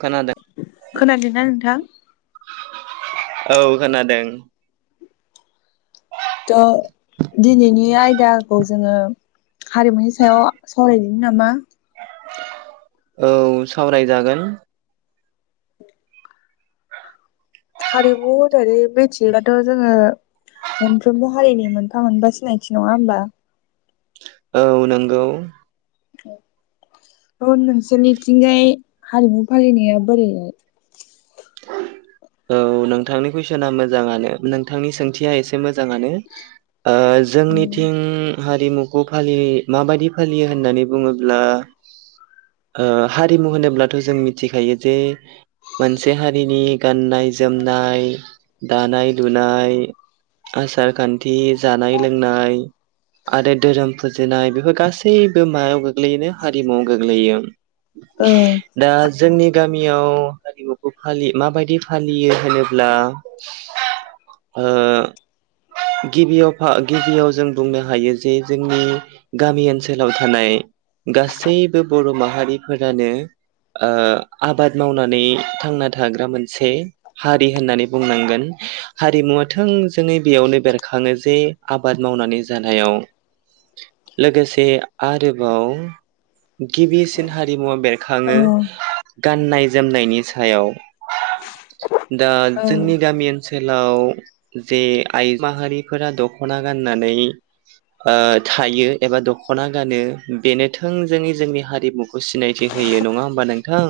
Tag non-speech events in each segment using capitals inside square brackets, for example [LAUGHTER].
खोनादों खोनादोंना नोंथां? औ खोनादों थ' दिनैनि आयदाखौ जोङो हारिमुनि सायाव सावरा नामा औ सावरायजागोन। हारिमु होननानै मिथियोबाथ' जोङो मोनफ्रोमबो हारिनि मोनफा मोनफा सिनायथि नङा होमबा? औ नंगौ। औ थ' नोंसोरनिथिंजाय हारिमु फालिनाया बोरैहाय? औ नोंथांनि कुइसना मोजाङानो नोंथांनि सोंथिया एसे मोजाङानो। ओ जोंनिथिं औ हारिमुखौ फालियो माबायदि फालियो होननानै बुङोब्ला ओ हारिमु होनोब्लाथ' जों मिथिखायो जे मोनसे हारिनि गाननाय जोमनाय दानाय लुनाय आसार खानथि जानाय लोंनाय आरो धोरोम फुजिनाय बेफोर गासैबो मायाव गोग्लैयोनो हारिमुवाव गोग्लैयो। दा जोंनि गामि याव हारिमुखौ फालि माबायदि फालियो होनोब्ला ओ गिबियाव फा गिबियाव जों बुंनो हायो जे जोंनि गामि ओनसोलाव थानाय गासैबो बर' माहा हारिफोरानो ओ आबाद मावनानै थांना थाग्रा मोनसे हारि होननानै बुंनांगोन हारिमुवा थोंजोङै बेयावनो बेरखाङो जे आबाद मावनानै जानायाव लोगोसे आरोबाव गिबि हारिमुवा बेर औ खाङो। गाननाय जोमनायनि सायाव। दा औ जोंनि गामि सोलाव जे आइजो माहारिफोरा दख'ना गाननानै ओ थायो एबा दख'ना गानो बेनो थोंजोङै जोंनि हारिमु सिनायथि होयो नङा होमबा नोंथां?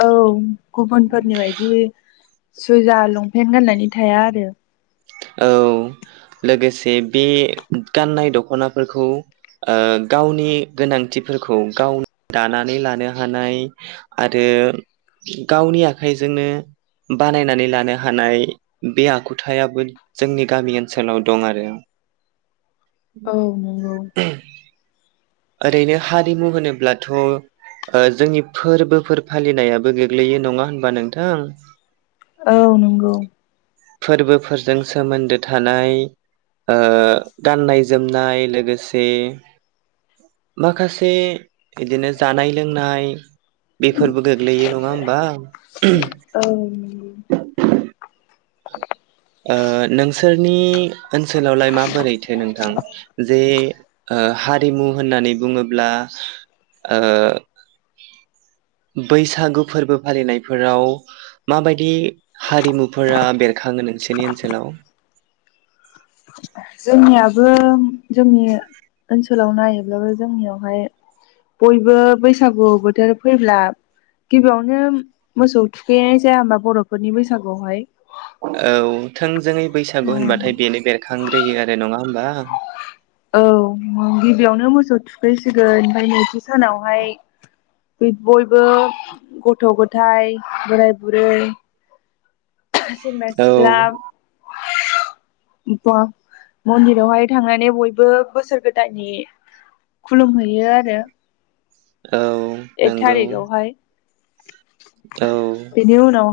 औ गुबुनफोरनि बायदि सुइजार लंपेन्ट गाननाय थाया आरो। औ लोगोसे बे गाननाय दख'नाफोरखौ ओ गावनि गोनांथिफोरखौ गावनो दानानै लानो हानाय आरो गावनि आखाइजोंनो बानायनानै लानो हानाय बे आखुथायाबो जोंनि गामि ओनसोलाव दं आरो औ नंगौ। ओरैनो हारिमु होनोब्लाथ' ओ जोंनि फोरबोफोर फालिनायाबो गोग्लैयो नङा होनबा नोंथां? औ नंगौ। फोरबोफोरजों सोमोन्दो थानाय ओ गाननाय जोमनाय लोगोसे माखासे बिदिनो जानाय लोंनाय बेफोरबो गोग्लैयो नङा होमबा? औ [INAUDIBLE] ओ नोंसोरनि ओनसोलावलाय माबोरैथो नोंथां जे ओ हारिमु होननानै बुङोब्ला ओ बैसागु फोरबो फालिनायफोराव माबायदि हारिमुफोरा बेरखाङो नों सिनि ओनसोलाव। जोंनियाबो जोंनि ओनसोलाव नायोब्लाबो जोंनियावहाय बयबो बैसागु बोथोर फैब्ला गिबियावनो मोसौ थुखैनाय जाया होमबा बर'फोरनि बैसागुवावहाय। औ थोंजोङै बैसागु होनबाथाय बेनो बेरखांग्रोयो आरो नङा होमबा? [INAUDIBLE] औ गिबियावनो मोसौ थुखैसिगोन ओमफाय नैथि सानावहाय बयबो गथ' गथायाइ बोराय बुरै जसेंग्रा औ सिख्ला बा मन्दिरावहाय थांनानै बयबो बोसोर गोदाननि खुलुमहैयो आरो औ एक नंगौ थारिगावहाय औ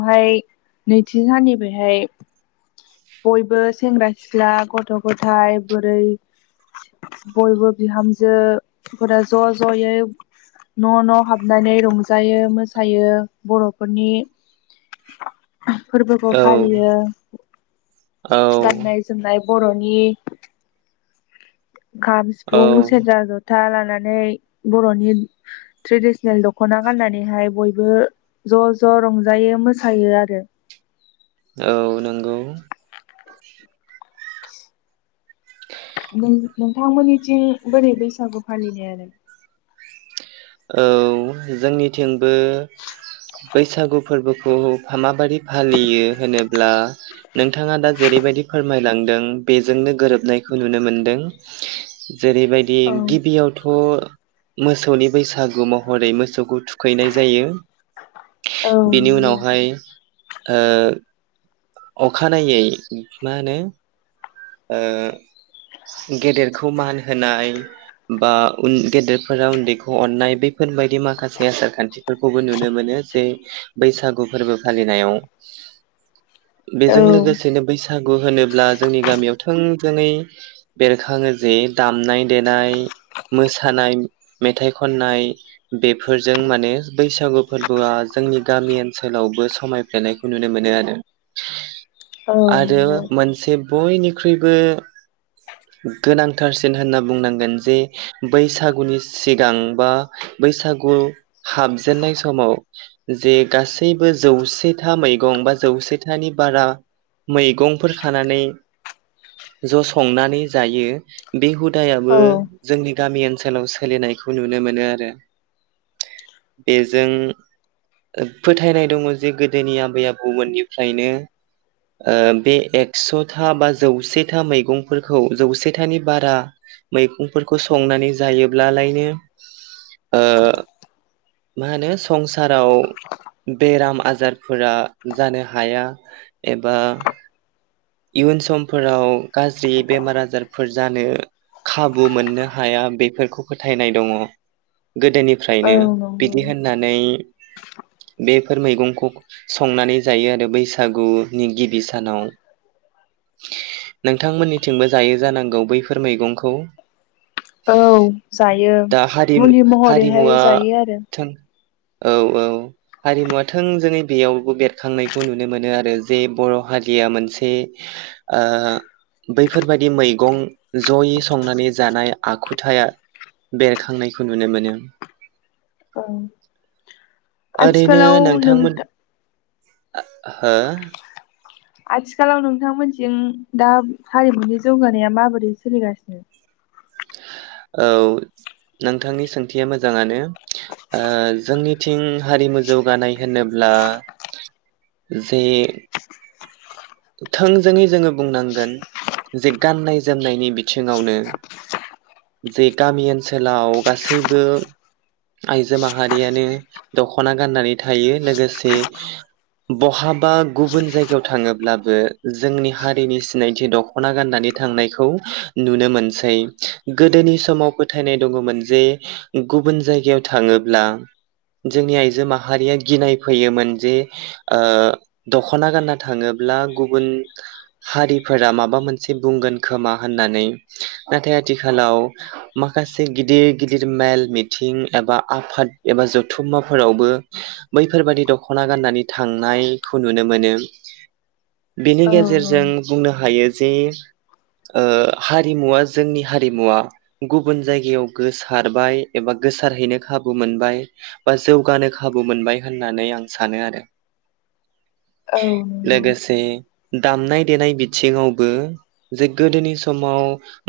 बेहाय नैथि साननि बेहाय बयबो सेंग्रा सिख्ला गथ' गथाय बोरै बयबो बिहामजोफोरा ज' ज'यै न' न' हाबनानै रंजायो मोसायो बर'फोरनि फोरबोखौ औ फालियो औ होब बर'नि खाम औ सिफुं सेरजा जथा लानानै गाननानै बर'नि ट्रेडिसनेल दख'ना गाननानैहाय बयबो ज' ज' रंजायो मोसायो आरो औ नंगौ नों नोंथांमोननिथिं बोरै बैसागु फालिनाय आरो औ जोंनिथिंबो बैसागु फोरबोखौ फामा माबादि फालियो होनोब्ला नोंथाङा दा जेरैबायदि फोरमायलांदों बेजोंनो गोरोबनायखौ नुनो मोनदों जेरैबायदि औ गिबियावथ' मोसौनि बैसागु महरै मोसौखौ थुखैनाय जायो औ बेनि नंगौ उनावहाय ओ अखानायै मा होनो ओ गेदेरखौ मान होनाय बा उन गेदेरफोरा उन्दैखौ अननाय बैफोरबायदि माखासे आसार खान्थिफोरखौबो नुनो मोनो जे बैसागु फोरबो फालिनायाव औ बेजों लोगोसेनो बैसाग बैसागु होनोब्ला जोंनि गामियाव थोंजोङै बेरखाङो जे दामनाय देनाय मोसानाय मेथाइ खननाय बेफोरजों माने बैसागु फोरबोआ जोंनि गामि ओनसोलावबो समायफ्लेनायखौ नुनो मोनो आरो औ आरो नंगौ मोनसे बयनि ख्रुइबो गोनांथारसिन होनना बुंनांगोन जे बैसागुनि सिग गां बा बैसागु हाबजेननाय समाव जे गासैबो जौसेथा मैगं बा जौसेथानि बारा मैगंफोर खानानै ज' संनानै जायो बे हुदा दायाबो औ जोंनि गामि ओनसोलाव सोलिनाय खौ नुनो मोनो आरो बेजों फोथायनाय दङ जे गोदोनि आबै आबौमोननिफ्रायनो ओ बे एक्स'था बा जौसेथा मैगंफोरखौ जौसेथानि बारा मैगंफोरखौ संनानै जायोब्ला लायनो ओ मा होनो संसाराव बेराम आजारफोरा जानो हाया एबा इयुन समफोराव गाज्रि बेमार आजारफोर जानो खाबु मोननो हाया बेफोरखौ फोथायनाय दङ औ गोदोनिफ्रायनो नंगौ बिदि होननानै बेफोर मैगंखौ संनानै जायो आरो बैसागुनि गिबि सानाव नोंथांमोननिथिंबो जायो जानांगौ बैफोर मैगंखौ औ जायो। मुलि महरैहाय हारिमु-हारिमुआ जायो आरो थों औ औ हारिमुवा थोंजोङै बेयावबो बेरखांनायखौ नुनो मोनो आरो जे बर' हारिया मोनसे ओ बैफोरबायदि मैगं जयै संनानै जानाय आखुथाया बेरखांनायखौ नुनो मोनो। औ ओरैनो आथिखालाव नोंथांमोन नोंथा हो आथिखालाव नोंथांमोनथिं दा हारिमुनि जौगानाया माबोरै सोलिगासिनो? औ नोंथांनि सोंथिया मोजाङानो ओ जोंनिथिं हारिमु जौगानाय होनोब्ला जे थोंजोङै जोङो बुंनांगोन जे गाननाय जोमनायनि बिथिङावनो जे गामि ओनसोलाव गासैबो आइजो माहारियानो दख'ना गाननानै थायो लोगोसे बहाबा गुबुन जायगायाव थाङोब्ला जोंनि हारिनि सिनायथि दख'ना गाननानै थांनायखौ नुनो मोनसै गोदोनि समाव फोथायनाय दङमोन जे गुबुन जायगायाव थाङोब्ला जोंनि आइजो माहारिया गिनाय फैयोमोन जे ओ दख'ना गानना थाङोब्ला गुबुन हारिफोरा माबा मोनसे बुंगोन खोमा होननानै नाथाय आथिखालाव माखासे गिदिर गिदिर मेल मिथिं एबा आफाद एबा जथुम्बाफोरावबो बैफोरबादि दख'ना गाननानै थांनायखौ नुनो मोनो। बिनि औ औ गेजेरजों बुंनो हायो जे ओ हारिमुवा जोंनि हारिमुवा गुबुन जायगायाव गोसारबाय एबा गोसारहैनो खाबु मोनबाय बा जौगानो खाबु मोनबाय होननानै आं सानो आरो औ नंगौ लोगोसे दामनाय देनाय बिथिङावबो जे गोदोनि समाव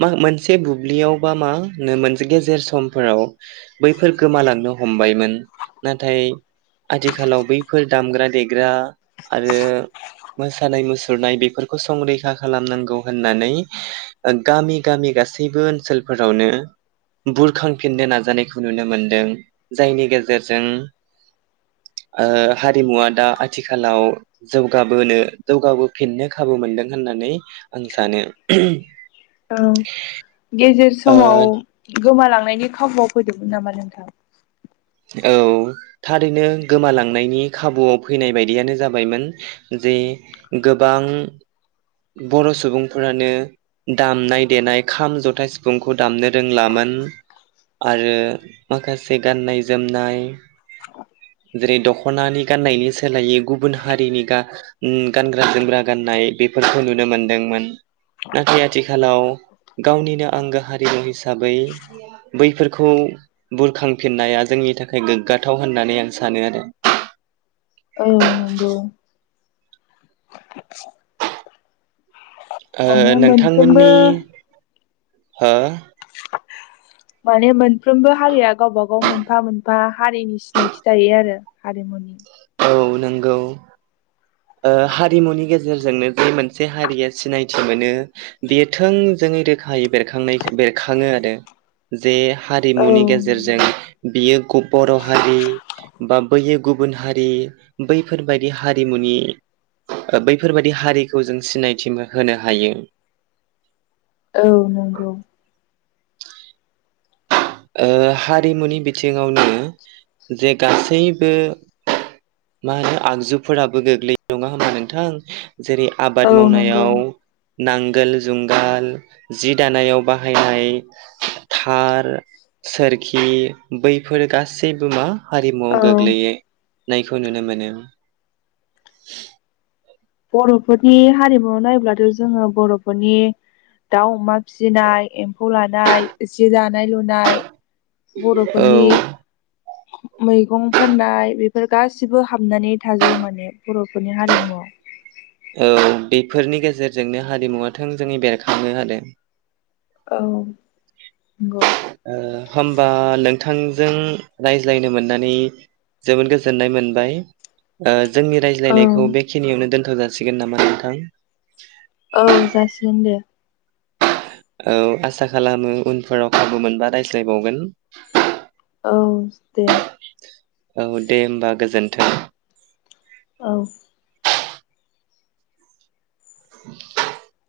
मा मोनसे बुब्लियाव बा मा नो मोनसे गेजेर समफोराव बैफोर गोमालांनो हमबायमोन नाथाय आथिखालाव बैफोर दामग्रा देग्रा आरो मोस सानाय मुसुरनाय बेफोरखौ संरैखा खालामनांगौ होननानै गामि गामि गासैबो ओनसोलफोरावनो बुरखांफिननो नाजानायखौ नुनो मोनदों जायनि गेजेरजों ओ हारिमुवा दा आथिखालाव जौगाबोनो जौगाबोफिननो खाबु मोनदों होननानै आं सानो औ गेजेर ओ समाव गोमालां नायनि खाबुआव फैदोंमोन नामा नोंथां? औ थारैनो गोमालांनायनि खाबुआव फैनाय बायदियानो जाबायमोन जे गोबां बर' सुबुंफोरानो दामनाय देनाय खाम, जथा, सिफुंखौ दामनो रोंलामोन आरो माखासे गान्नाय जोमनाय जेरै दखनानि गनायनि सोलायै गुबुन हारिनि गा उम गानग्रा जोमग्रा गाननाय बेफोरखौ नुनो मोनदोंमोन नाथाय आथिखालाव गावनिनो आंगो हारिमु हिसाबै बैफोरखौ बुरखांफिननाया जोंनि थाखाय गोग्गाथाव होननानै आं सानो आरो औ नंगौ ओ माने मोनफ्रोमबो नोंथांमोननि हो माने मोनफ्रोमबो हारिया गावबा गाव मोनफा मोनफा हारिनि सिनायथि थायो आरो हारिमुनि [UNINTELLIGIBLE] ओ हारिमुनि गेजेरजोंनो जे मोनसे हारिया सिनायथि मोनो बेयो थोंजोङै रोखायै बेरखांनाय बेरखाङो आरो जे औ हारिमुनि गेजेरजों नंगौ बियो गुब बर' हारि बा बैयो गुबुन हारि बैफोरबायाददि हारिमुनि ओ बैफोरबादि हारिखौ जों सिनायथि मो होनो हायो। औ नंगौ ओ हारिमुनि बिथिङावनो जे गासैबो मा होनो आगजुफोराबो गोग्लै नङा होमबा नोंथां जेरै औ आबाद नंगौ मावनायाव नांगोल जुंगाल जि दानायाव बाहायनाय थार सोरखि बैफोर गासैबो मा औ हारिमगगोलयो नायखौ नुनो मोनो बर'फोरनि हारिमुाव नाब्लाथ' जोङो बर'फोरनि दाउ अमा फिसिनाय एम्फौ लानाय जि दानाय लुनाय औ बर'फोरनि मैगं फाननाय बेफोर गासिबो हाबनानै थाजोबो माने बर'फोरनि हारिमुवआव औ बेफोरनि गेजेरजोंनो हारिमुवा थोंजोंङै बेरखांनो हादों औ नंगौ होमबा नोंथांजों रायज्लायनो मोननानै जोबोद गोजोननाय मोनबाय ओ जोंनि औ रायज्लायनायखौ बेखिनियावनो दोन होजासिगोन नामा नोंथां औ जासिगोन दे औ आसा खालामो उनफोराव खाबु मोनबा रायज्लायबावगोन औ दे औ दे होमबा गोजोन्थों औ [INAUDIBLE]